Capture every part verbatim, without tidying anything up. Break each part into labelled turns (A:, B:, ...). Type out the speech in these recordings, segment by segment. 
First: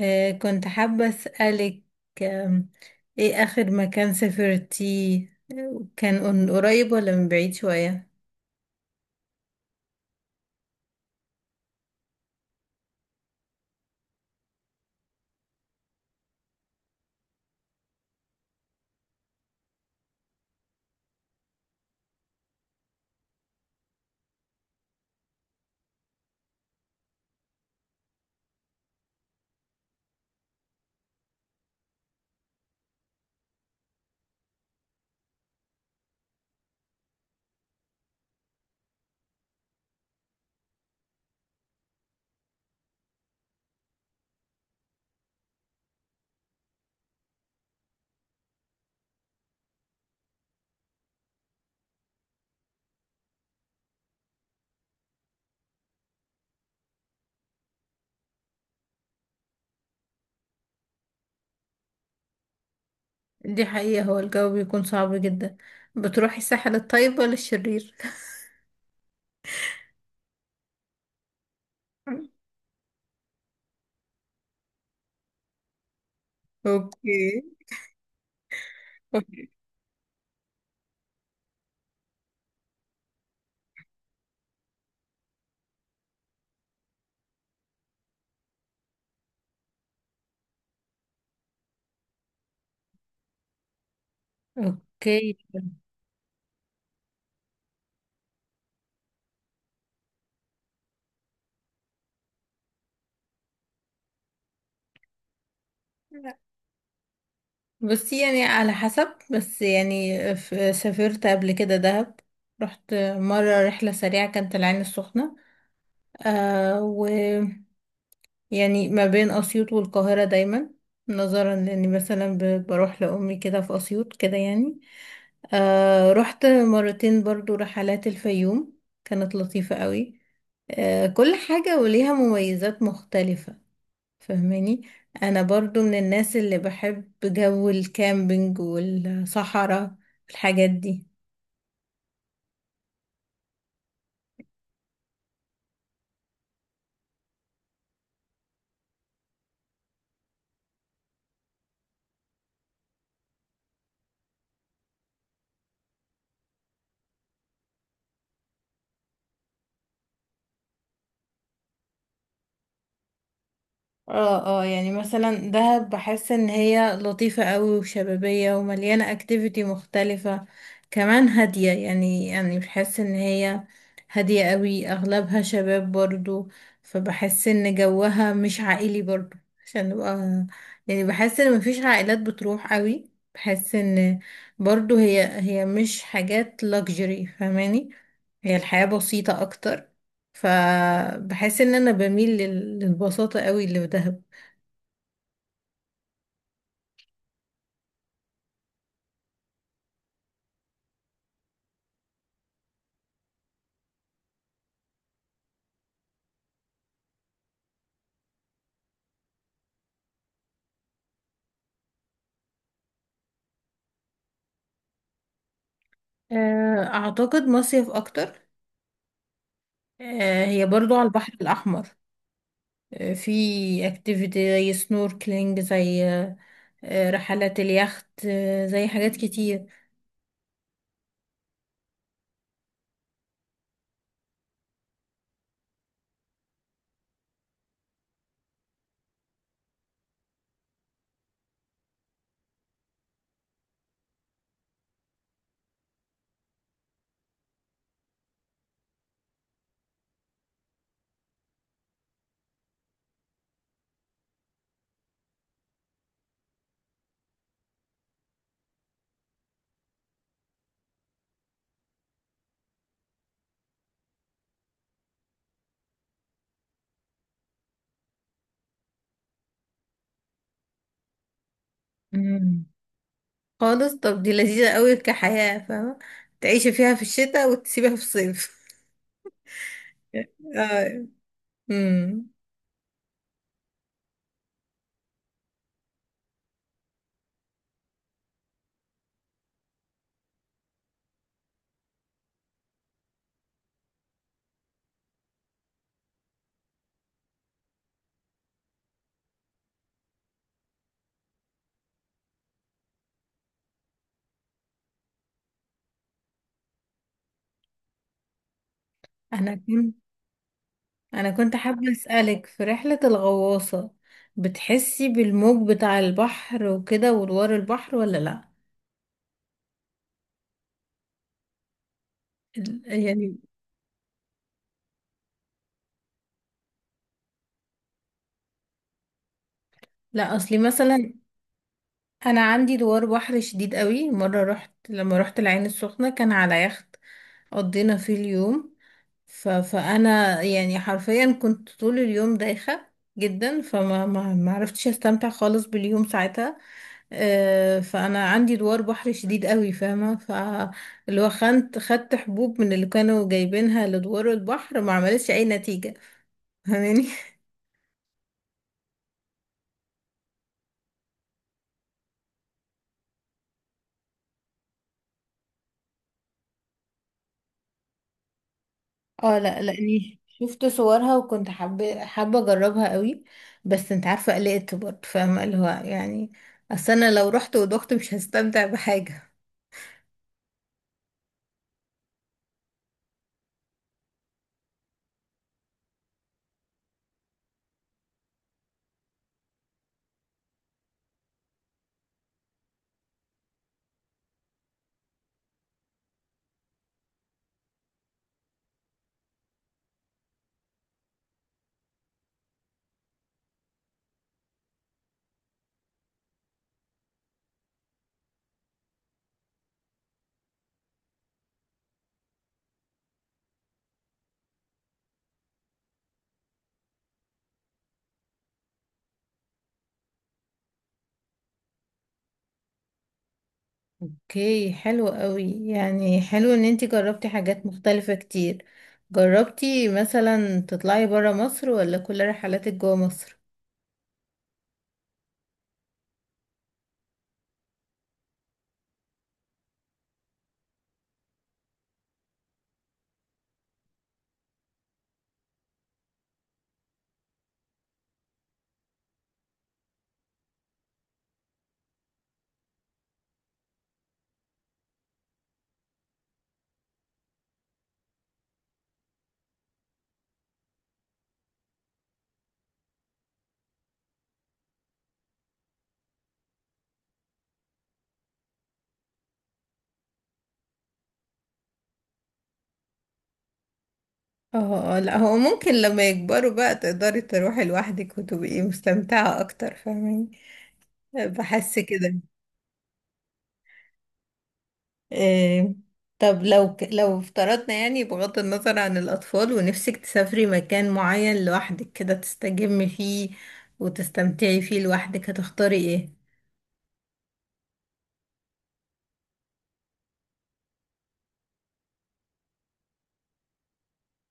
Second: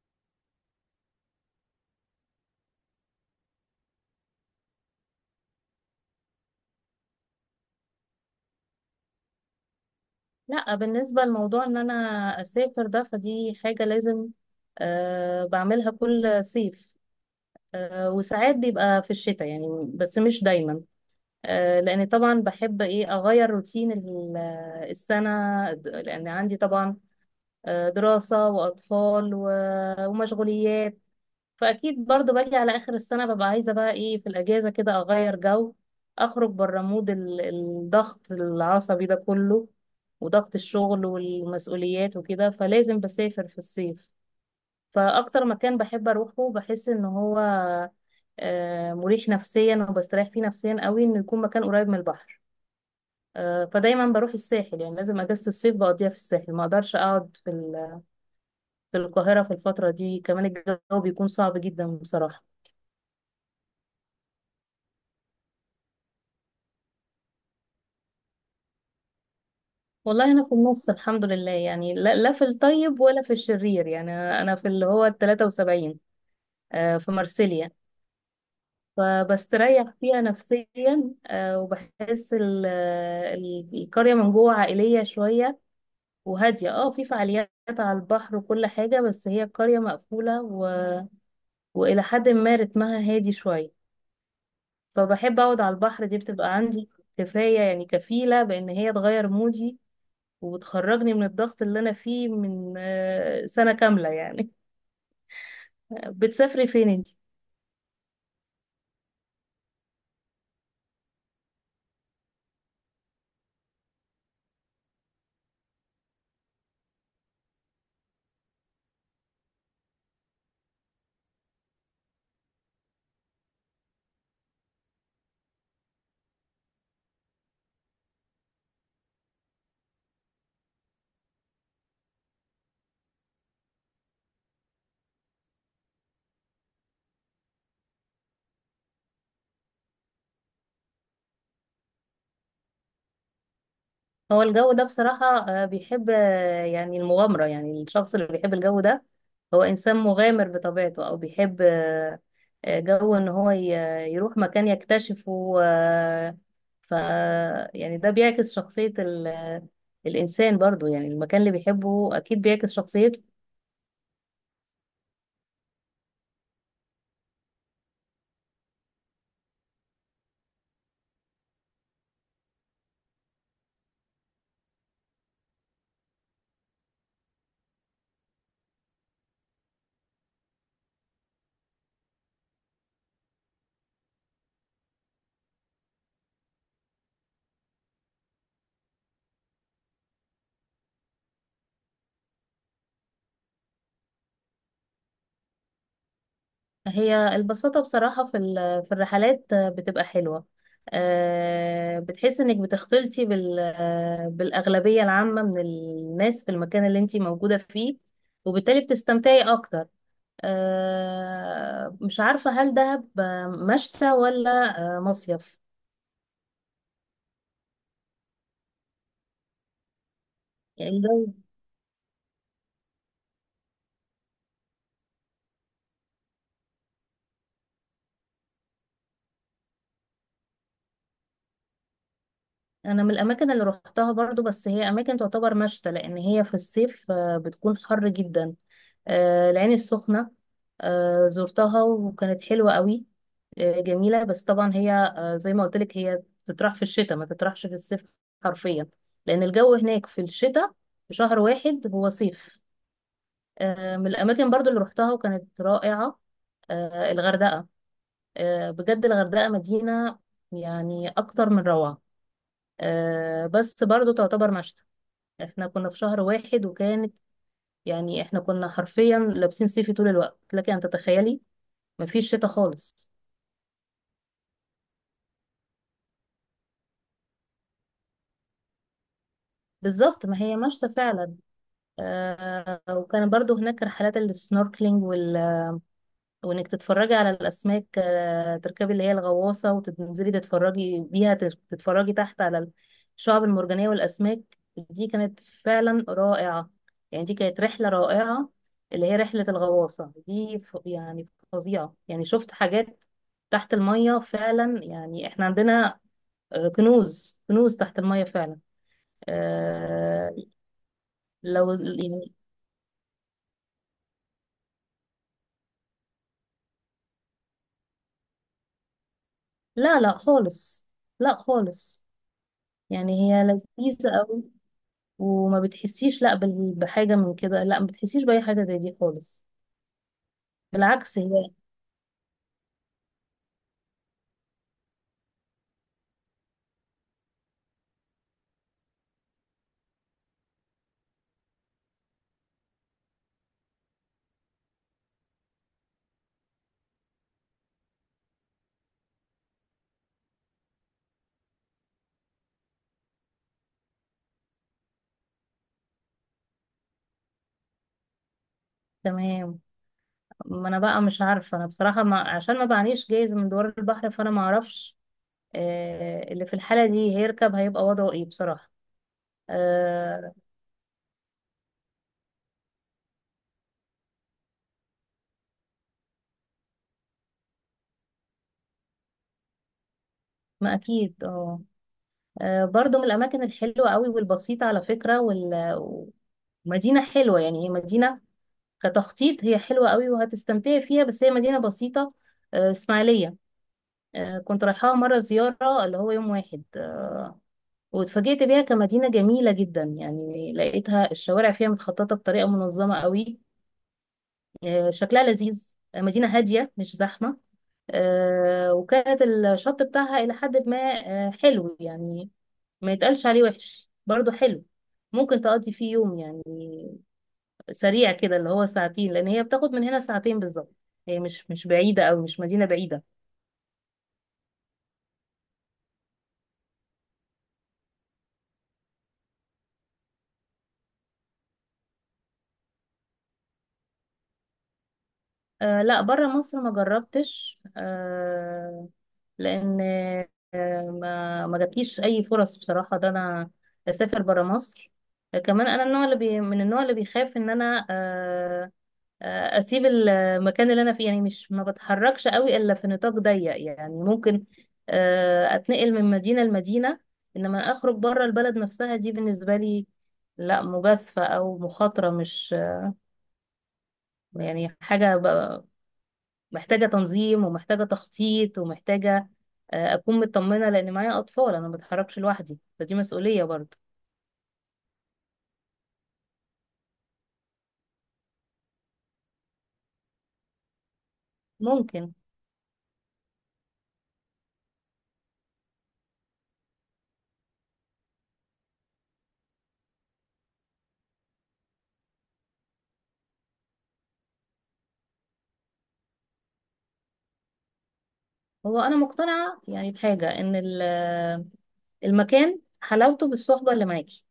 A: آه كنت حابة أسألك. آم، إيه آخر مكان سافرتيه؟ آه، كان من قريب ولا من بعيد شوية؟
B: لا، بالنسبة لموضوع ان انا اسافر ده فدي حاجة لازم أه بعملها كل صيف. أه وساعات بيبقى في الشتاء يعني، بس مش دايما. أه لان طبعا بحب ايه، اغير روتين ال- آه، السنة، د- لان عندي طبعا آه، دراسة واطفال و- ومشغوليات. فاكيد برضو باجي على اخر السنه ببقى عايزه بقى ايه في الاجازه كده، اغير جو، اخرج بره مود ال- الضغط العصبي ده كله وضغط الشغل والمسؤوليات وكده، فلازم بسافر في الصيف. فاكتر مكان بحب اروحه، بحس ان هو آه، مريح نفسيا وبستريح فيه نفسيا قوي، انه يكون مكان قريب من البحر. آه، فدايما بروح الساحل، يعني لازم اجازة الصيف بقضيها في الساحل. ما اقدرش اقعد في ال- في القاهرة في الفترة دي، كمان الجو بيكون صعب جدا بصراحة.
A: دي حقيقة، هو الجو بيكون صعب جدا. بتروحي الساحل الطيب ولا الشرير؟
B: والله انا في النص الحمد لله، يعني لا, لا في الطيب ولا في الشرير، يعني انا أنا في اللي هو ال ثلاثة وسبعين، آه، في
A: اوكي،
B: مارسيليا.
A: أوكي.
B: فبستريح فيها نفسيا، آه، وبحس ال- ال- القرية من جوه عائلية شوية وهادية، اه في فعاليات على البحر وكل حاجة، بس هي القرية مقفولة و... وإلى حد ما رتمها هادي شوية.
A: اوكي،
B: فبحب أقعد على البحر، دي بتبقى عندي كفاية، يعني كفيلة بإن هي تغير مودي وبتخرجني من الضغط اللي انا فيه من آه، سنة كاملة يعني. بتسافري فين انت؟
A: بصي يعني على حسب، بس يعني ف- سافرت قبل كده دهب. رحت مرة رحلة سريعة، كانت العين السخنة. آه يعني ما بين أسيوط والقاهرة دايما، نظرا لأني مثلا ب- بروح لأمي كده في أسيوط كده يعني. آه، رحت مرتين برضو رحلات الفيوم، كانت لطيفة قوي. آه كل حاجة وليها مميزات مختلفة، فهماني. أنا برضو من الناس اللي بحب جو الكامبينج والصحراء والحاجات دي.
B: هو الجو ده بصراحة آه، بيحب آه، يعني المغامرة، يعني الشخص اللي بيحب الجو ده هو إنسان مغامر بطبيعته، أو بيحب آه، آه، جو إن هو ي- يروح مكان يكتشفه، آه، ف يعني ده بيعكس شخصية ال- الإنسان برضو، يعني المكان اللي بيحبه أكيد بيعكس شخصيته.
A: اه، اه، يعني مثلا دهب بحس ان هي لطيفة قوي وشبابية ومليانة اكتيفيتي مختلفة. كمان هادية، يعني يعني بحس ان هي هادية قوي، اغلبها شباب برضو. فبحس ان جوها مش عائلي برضو، عشان نبقى يعني بحس ان مفيش عائلات بتروح قوي. بحس ان برضو هي هي مش حاجات luxury، فاهماني. هي الحياة بسيطة اكتر، فبحس ان انا بميل لل- للبساطة قوي اللي في دهب.
B: هي البساطة بصراحة في ال- في الرحلات بتبقى حلوة، آه، بتحس انك بتختلطي بال- آه، بالأغلبية العامة من الناس في المكان اللي انتي موجودة فيه، وبالتالي بتستمتعي أكتر. آه، مش عارفة، هل دهب مشتى ولا آه، مصيف؟
A: آه، اعتقد مصيف اكتر. آه، هي برضو
B: يعني
A: على
B: الجو-
A: البحر الاحمر. آه، في اكتيفيتي زي سنوركلينج، زي آه، آه، رحلات اليخت، آه، زي حاجات كتير.
B: أنا من الأماكن اللي روحتها برضو، بس هي أماكن تعتبر مشتى لأن هي في الصيف آه، بتكون حر جدا. آه، العين السخنة آه، زرتها وكانت حلوة قوي، آه، جميلة، بس طبعا هي آه، زي ما قلت لك، هي تطرح في الشتاء ما تطرحش في الصيف حرفيا، لأن الجو هناك في الشتاء، في شهر واحد هو صيف. آه، من الأماكن برضو اللي روحتها وكانت رائعة آه، الغردقة. آه، بجد الغردقة مدينة يعني أكتر من روعة. آه، بس برضو تعتبر مشتى، احنا كنا في شهر واحد وكانت، يعني احنا كنا حرفيا لابسين صيفي طول الوقت، لكن أن تتخيلي مفيش شتاء
A: مم.
B: خالص.
A: خالص، طب دي لذيذة قوي كحياة، فاهمة، تعيشي فيها في الشتاء وتسيبها في الصيف.
B: بالظبط، ما هي مشتى
A: آه.
B: فعلا.
A: مم.
B: آه وكان برضو هناك رحلات السنوركلينج وال... وانك تتفرجي على الاسماك، آه تركبي اللي هي الغواصه وتنزلي تتفرجي بيها تت- تتفرجي تحت على الشعب المرجانيه والاسماك. دي كانت فعلا رائعه، يعني دي كانت رحله رائعه اللي هي رحله الغواصه دي. ف... يعني فظيعه، يعني شفت حاجات تحت الميه فعلا. يعني احنا عندنا آه، كنوز كنوز تحت الميه فعلا.
A: انا كنت
B: آه،
A: انا كنت
B: لو
A: حابة
B: يعني،
A: اسألك في رحلة الغواصة. بتحسي بالموج بتاع البحر وكده وادوار البحر ولا لا؟
B: لا لا خالص، لا خالص،
A: ال-
B: يعني
A: يعني
B: هي لذيذة قوي، وما بتحسيش لا بال- بحاجة من كده، لا ما بتحسيش بأي حاجة زي دي خالص،
A: لا، اصلي مثلا
B: بالعكس هي
A: انا عندي دوار بحر شديد قوي. مره رحت، لما رحت العين السخنه، كان على يخت قضينا فيه اليوم. ف... فانا يعني حرفيا كنت طول اليوم دايخه جدا، فما ما ما عرفتش استمتع خالص باليوم ساعتها. آه، فانا عندي دوار بحر شديد قوي، فاهمه، فاللي هو خنت خدت حبوب من اللي كانوا جايبينها لدوار البحر، ما عملتش اي نتيجه، فاهماني.
B: تمام. ما انا بقى مش عارفة انا بصراحة، ما عشان ما بعنيش جايز من دوار البحر فانا ما اعرفش آه اللي في الحالة دي هيركب هيبقى وضعه ايه بصراحة.
A: اه، لا، لاني
B: آه
A: شفت صورها وكنت حابه حابه اجربها قوي. بس انت عارفه، قلقت برضه، فاهمه اللي هو يعني، اصل انا لو رحت ودخت مش هستمتع بحاجه.
B: ما اكيد اه. آه، برضو من الاماكن الحلوة قوي والبسيطة على فكرة، وال... ومدينة حلوة، يعني هي مدينة كتخطيط هي حلوة قوي وهتستمتعي فيها، بس هي مدينة بسيطة. آه، إسماعيلية، آه، كنت رايحاها مرة زيارة اللي هو يوم واحد، آه، واتفاجئت بيها كمدينة جميلة جدا. يعني لقيتها الشوارع فيها متخططة بطريقة منظمة قوي، آه، شكلها لذيذ، آه، مدينة هادية مش زحمة. آه، وكانت الشط بتاعها إلى حد ما آه، حلو، يعني ما يتقالش عليه وحش، برضه حلو. ممكن تقضي فيه يوم يعني سريع كده، اللي هو ساعتين، لان هي بتاخد من هنا ساعتين بالظبط. هي مش مش بعيده، او مش مدينه بعيده.
A: اوكي، حلو قوي، يعني حلو ان انتي جربتي حاجات مختلفه كتير. جربتي مثلا تطلعي برا مصر ولا كل رحلاتك جوا مصر؟
B: آه لا، بره مصر ما جربتش. آه لان آه ما ما جاتليش اي فرص بصراحه ده، انا اسافر بره مصر. آه، كمان انا النوع، اللي بي من النوع اللي بيخاف ان انا آه آه، اسيب المكان اللي انا فيه، يعني مش ما بتحركش قوي الا في نطاق ضيق، يعني ممكن آه، اتنقل من مدينة لمدينة، انما اخرج بره البلد نفسها، دي بالنسبة لي لا مجازفة او مخاطرة، مش يعني حاجة ب- محتاجة تنظيم ومحتاجة تخطيط ومحتاجة آه، اكون مطمنة، لان معايا اطفال، انا ما بتحركش لوحدي فدي مسؤولية برضه.
A: اه، اه، لا هو ممكن لما يكبروا بقى تقدري تروحي لوحدك وتبقي مستمتعه اكتر، فاهمين، بحس
B: ممكن.
A: كده. إيه، طب لو ك... لو افترضنا يعني، بغض النظر عن الأطفال، ونفسك تسافري مكان معين لوحدك كده تستجمي فيه وتستمتعي فيه لوحدك، هتختاري ايه؟
B: هو انا مقتنعة يعني بحاجة ان ال- المكان حلاوته بالصحبة اللي معاكي،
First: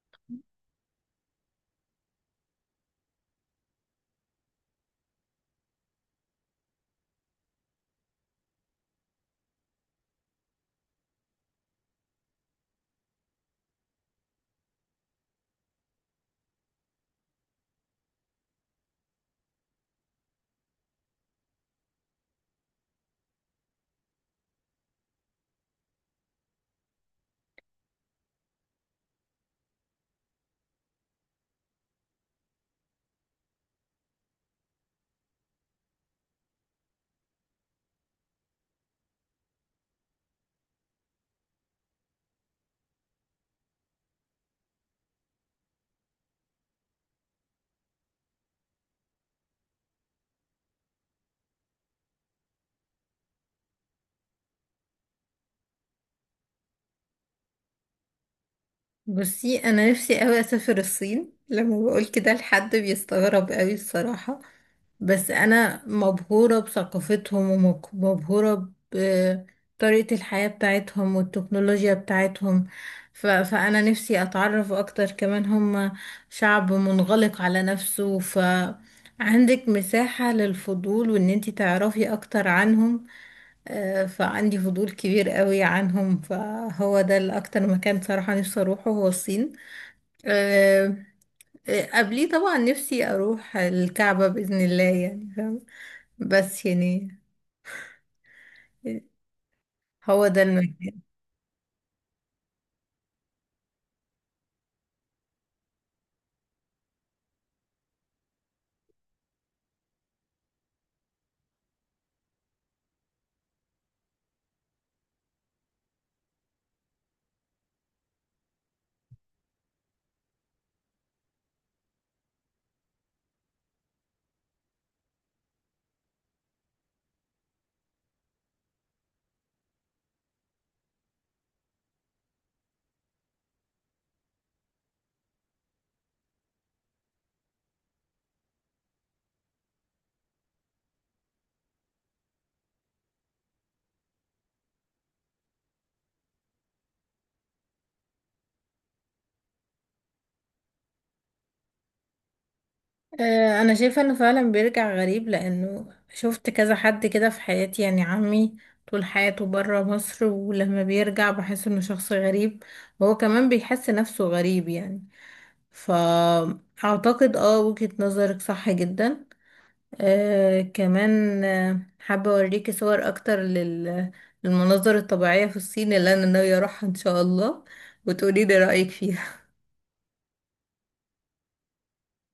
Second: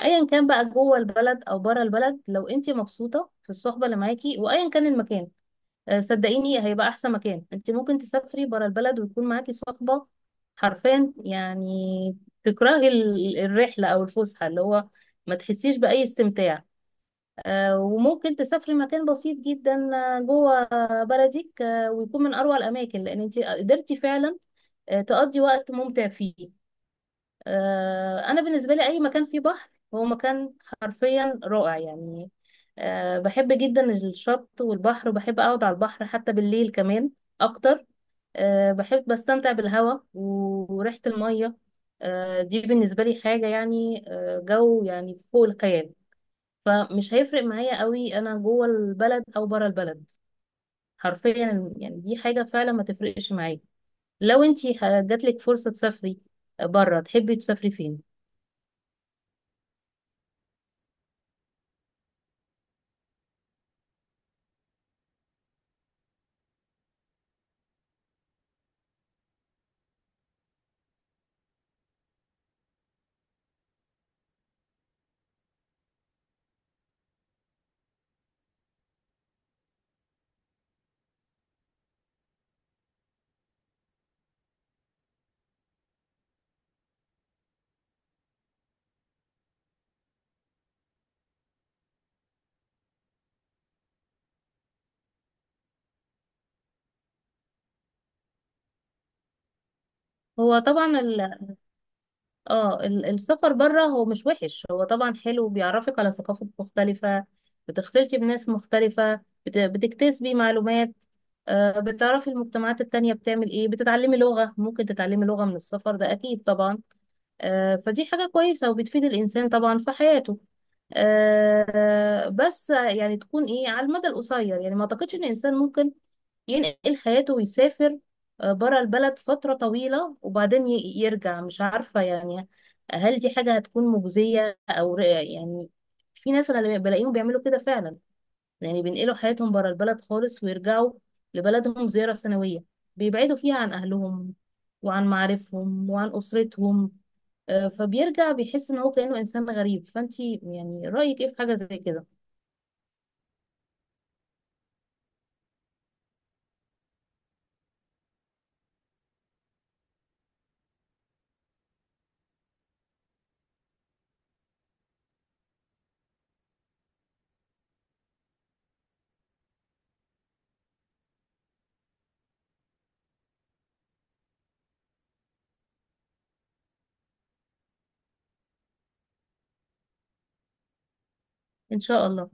B: ايا كان بقى جوه البلد او بره البلد. لو انت مبسوطه في الصحبه اللي معاكي وايا كان المكان، آه، صدقيني هيبقى احسن مكان. انت ممكن تسافري بره البلد ويكون معاكي صحبه حرفيا، يعني تكرهي ال- الرحله او الفسحه، اللي هو ما تحسيش باي استمتاع. آه، وممكن تسافري مكان بسيط جدا آه، جوه بلدك آه، ويكون من اروع الاماكن، لان انت قدرتي فعلا آه، تقضي وقت ممتع فيه. آه، انا بالنسبه لي اي مكان فيه بحر هو مكان حرفيا رائع يعني. آه، بحب جدا الشط والبحر، وبحب اقعد على البحر حتى بالليل كمان اكتر. آه، بحب بستمتع بالهواء و- وريحه الميه. آه، دي بالنسبه لي حاجه يعني آه، جو يعني فوق الخيال. فمش هيفرق معايا قوي انا جوه البلد او بره البلد، حرفيا يعني دي حاجه فعلا ما تفرقش معايا. لو انتي ه- جاتلك فرصه تسافري بره تحبي تسافري فين؟
A: بصي انا نفسي قوي اسافر الصين. لما بقول كده لحد بيستغرب قوي الصراحة، بس انا مبهورة بثقافتهم، ومبهورة بطريقة الحياة بتاعتهم والتكنولوجيا بتاعتهم. ف... فانا نفسي اتعرف اكتر كمان. هم شعب منغلق على نفسه، فعندك مساحة للفضول وان انتي تعرفي اكتر عنهم. آه، فعندي فضول كبير قوي عنهم، فهو ده الأكتر مكان صراحة نفسي أروحه، هو الصين. آه، آه، قبليه طبعا نفسي أروح الكعبة بإذن الله، يعني فاهم. بس يعني هو ده
B: هو
A: المكان.
B: طبعا ال... اه ال- السفر بره هو مش وحش، هو طبعا حلو، بيعرفك على ثقافات مختلفة، بتختلطي بناس مختلفة، بت... بتكتسبي معلومات، آه، بتعرفي المجتمعات التانية بتعمل ايه، بتتعلمي لغة، ممكن تتعلمي لغة من السفر ده اكيد طبعا. آه، فدي حاجة كويسة وبتفيد الانسان طبعا في حياته، آه، بس يعني تكون ايه على المدى القصير. يعني ما اعتقدش ان الانسان ممكن ينقل حياته ويسافر بره البلد فترة طويلة، وبعدين ي- يرجع، مش عارفة يعني هل دي حاجة هتكون مجزية، أو ر- يعني في ناس أنا اللي بلاقيهم بيعملوا كده فعلا، يعني بينقلوا حياتهم بره البلد خالص، ويرجعوا لبلدهم زيارة سنوية، بيبعدوا فيها عن أهلهم وعن معارفهم وعن أسرتهم. آه، فبيرجع بيحس إن هو كأنه إنسان غريب. فأنتي يعني رأيك إيه في حاجة زي كده؟
A: آه، أنا شايفة إنه فعلا بيرجع غريب، لأنه شفت كذا حد كده في حياتي. يعني عمي طول حياته برا مصر، ولما بيرجع بحس إنه شخص غريب، وهو كمان بيحس نفسه غريب يعني. فأعتقد اه وجهة نظرك صح جدا. آه كمان آه، حابة أوريكي صور أكتر لل... للمناظر الطبيعية في الصين اللي أنا ناوية أروحها إن شاء الله، وتقولي لي رأيك فيها.
B: إن شاء الله.